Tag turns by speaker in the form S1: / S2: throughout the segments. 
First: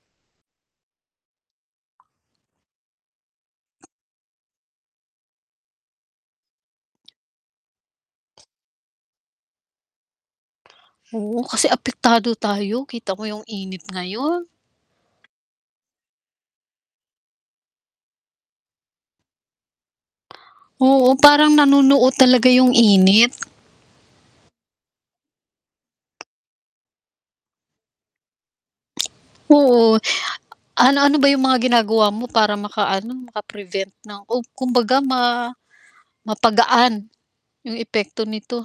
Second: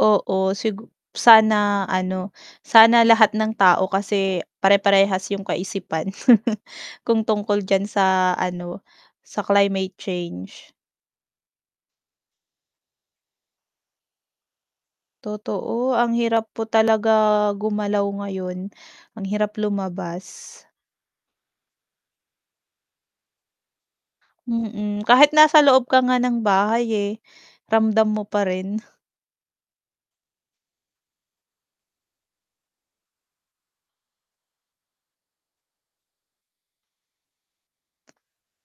S1: Oo, sigu sana, ano, sana lahat ng tao kasi pare-parehas 'yong kaisipan. Kung tungkol diyan sa ano, sa climate change.
S2: Oo, kasi apektado tayo, kita mo 'yong init ngayon.
S1: Totoo, ang hirap po talaga gumalaw ngayon. Ang hirap lumabas.
S2: Oo, parang nanunuot talaga 'yong init.
S1: Mm, kahit nasa loob ka nga ng bahay, eh, ramdam mo pa rin.
S2: Oo. Ano-ano ba 'yong mga ginagawa mo para maka-ano, maka-prevent ng o kumbaga ma mapagaan 'yong epekto nito?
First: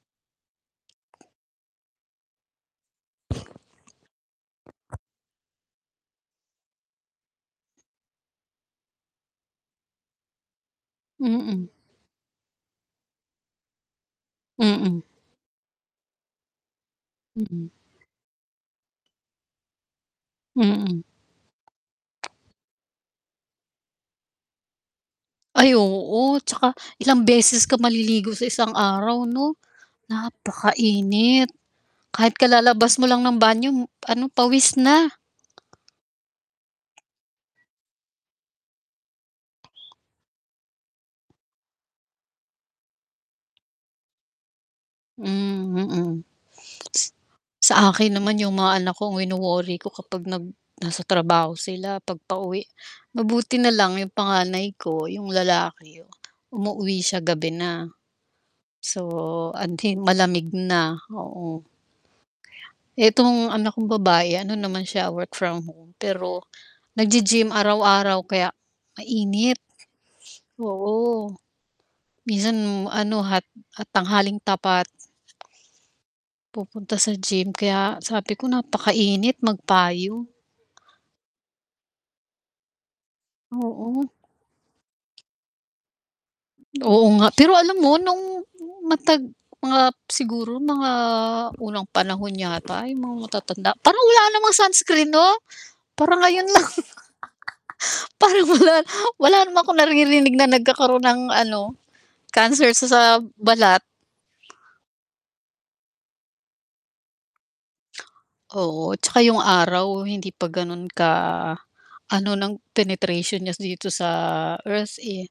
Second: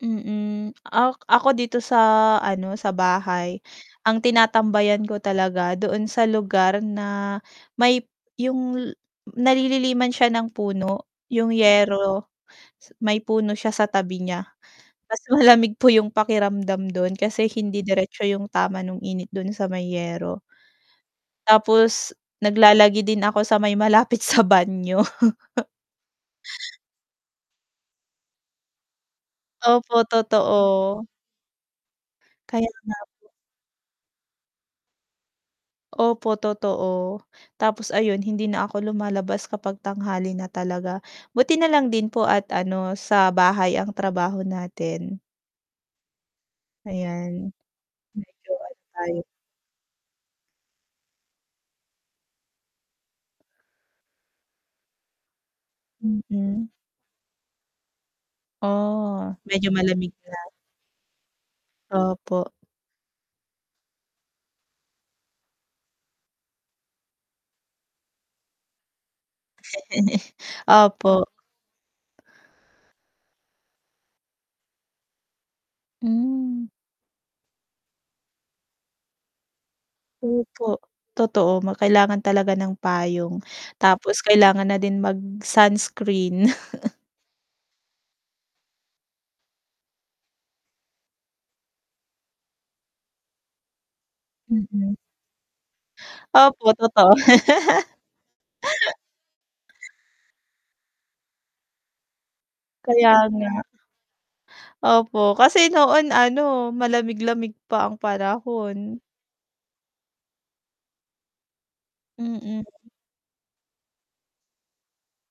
S1: Mm. Ak ako dito sa ano, sa bahay ang tinatambayan ko talaga doon sa lugar na may 'yong ay nalililiman siya ng puno. 'Yong
S2: Mm.
S1: yero s may puno siya sa tabi niya.
S2: Mm.
S1: Mas malamig po 'yong pakiramdam do'n kasi
S2: Mm.
S1: hindi diretso 'yong tama no'ng init do'n sa may yero.
S2: Mm.
S1: Tapos naglalagi din ako sa may malapit sa banyo.
S2: Ay oo, 'tsaka ilang beses ka maliligo sa isang araw, 'no?
S1: Opo, totoo.
S2: Napakainit. Kahit
S1: Kaya
S2: kalalabas
S1: nga
S2: mo lang
S1: po.
S2: ng banyo ano, pawis na.
S1: Opo, totoo. Tapos ayun hindi na ako lumalabas kapag tanghali na talaga. Buti na lang din po at ano, sa bahay ang trabaho natin.
S2: Hmm, mm. S
S1: Ayan.
S2: sa akin naman
S1: Medyo
S2: 'yong
S1: ano
S2: mga anak ko ang
S1: tayo
S2: wino-worry ko kapag nag nasa trabaho sila 'pag pauwi. Mabuti na lang 'yong panganay ko, 'yong lalaki,
S1: Mm.
S2: umuuwi siya gabi na.
S1: Oh,
S2: So
S1: medyo
S2: at hi
S1: malamig na.
S2: malamig na, oo.
S1: Opo.
S2: Itong anak kong babae, ano naman siya, work from home. Pero naggi-gym araw-araw kaya mainit,
S1: Opo.
S2: oo. Minsan ano, hat ah, tanghaling tapat
S1: Hmm.
S2: pupunta sa gym kaya sabi ko napakainit, magpayong.
S1: Opo, totoo, ma kailangan talaga ng payong.
S2: Oo.
S1: Tapos kailangan na din mag-sunscreen.
S2: Oo, nga pero alam mo no'ng matag mga siguro mga unang panahon yata 'yong mga matatanda, parang wala namang
S1: Mm.
S2: sunscreen, 'no? Parang ngayon lang.
S1: Opo, totoo.
S2: Parang wala wala naman akong naririnig na nagkakaroon ng ano, cancer sa sa
S1: Kaya nga.
S2: balat.
S1: Opo, kasi noon ano, malamig-lamig pa ang
S2: Oo,
S1: panahon.
S2: 'tsaka 'yong araw hindi pa gano'n ka-ano ng
S1: Mm.
S2: penetration niya dito sa Earth, eh.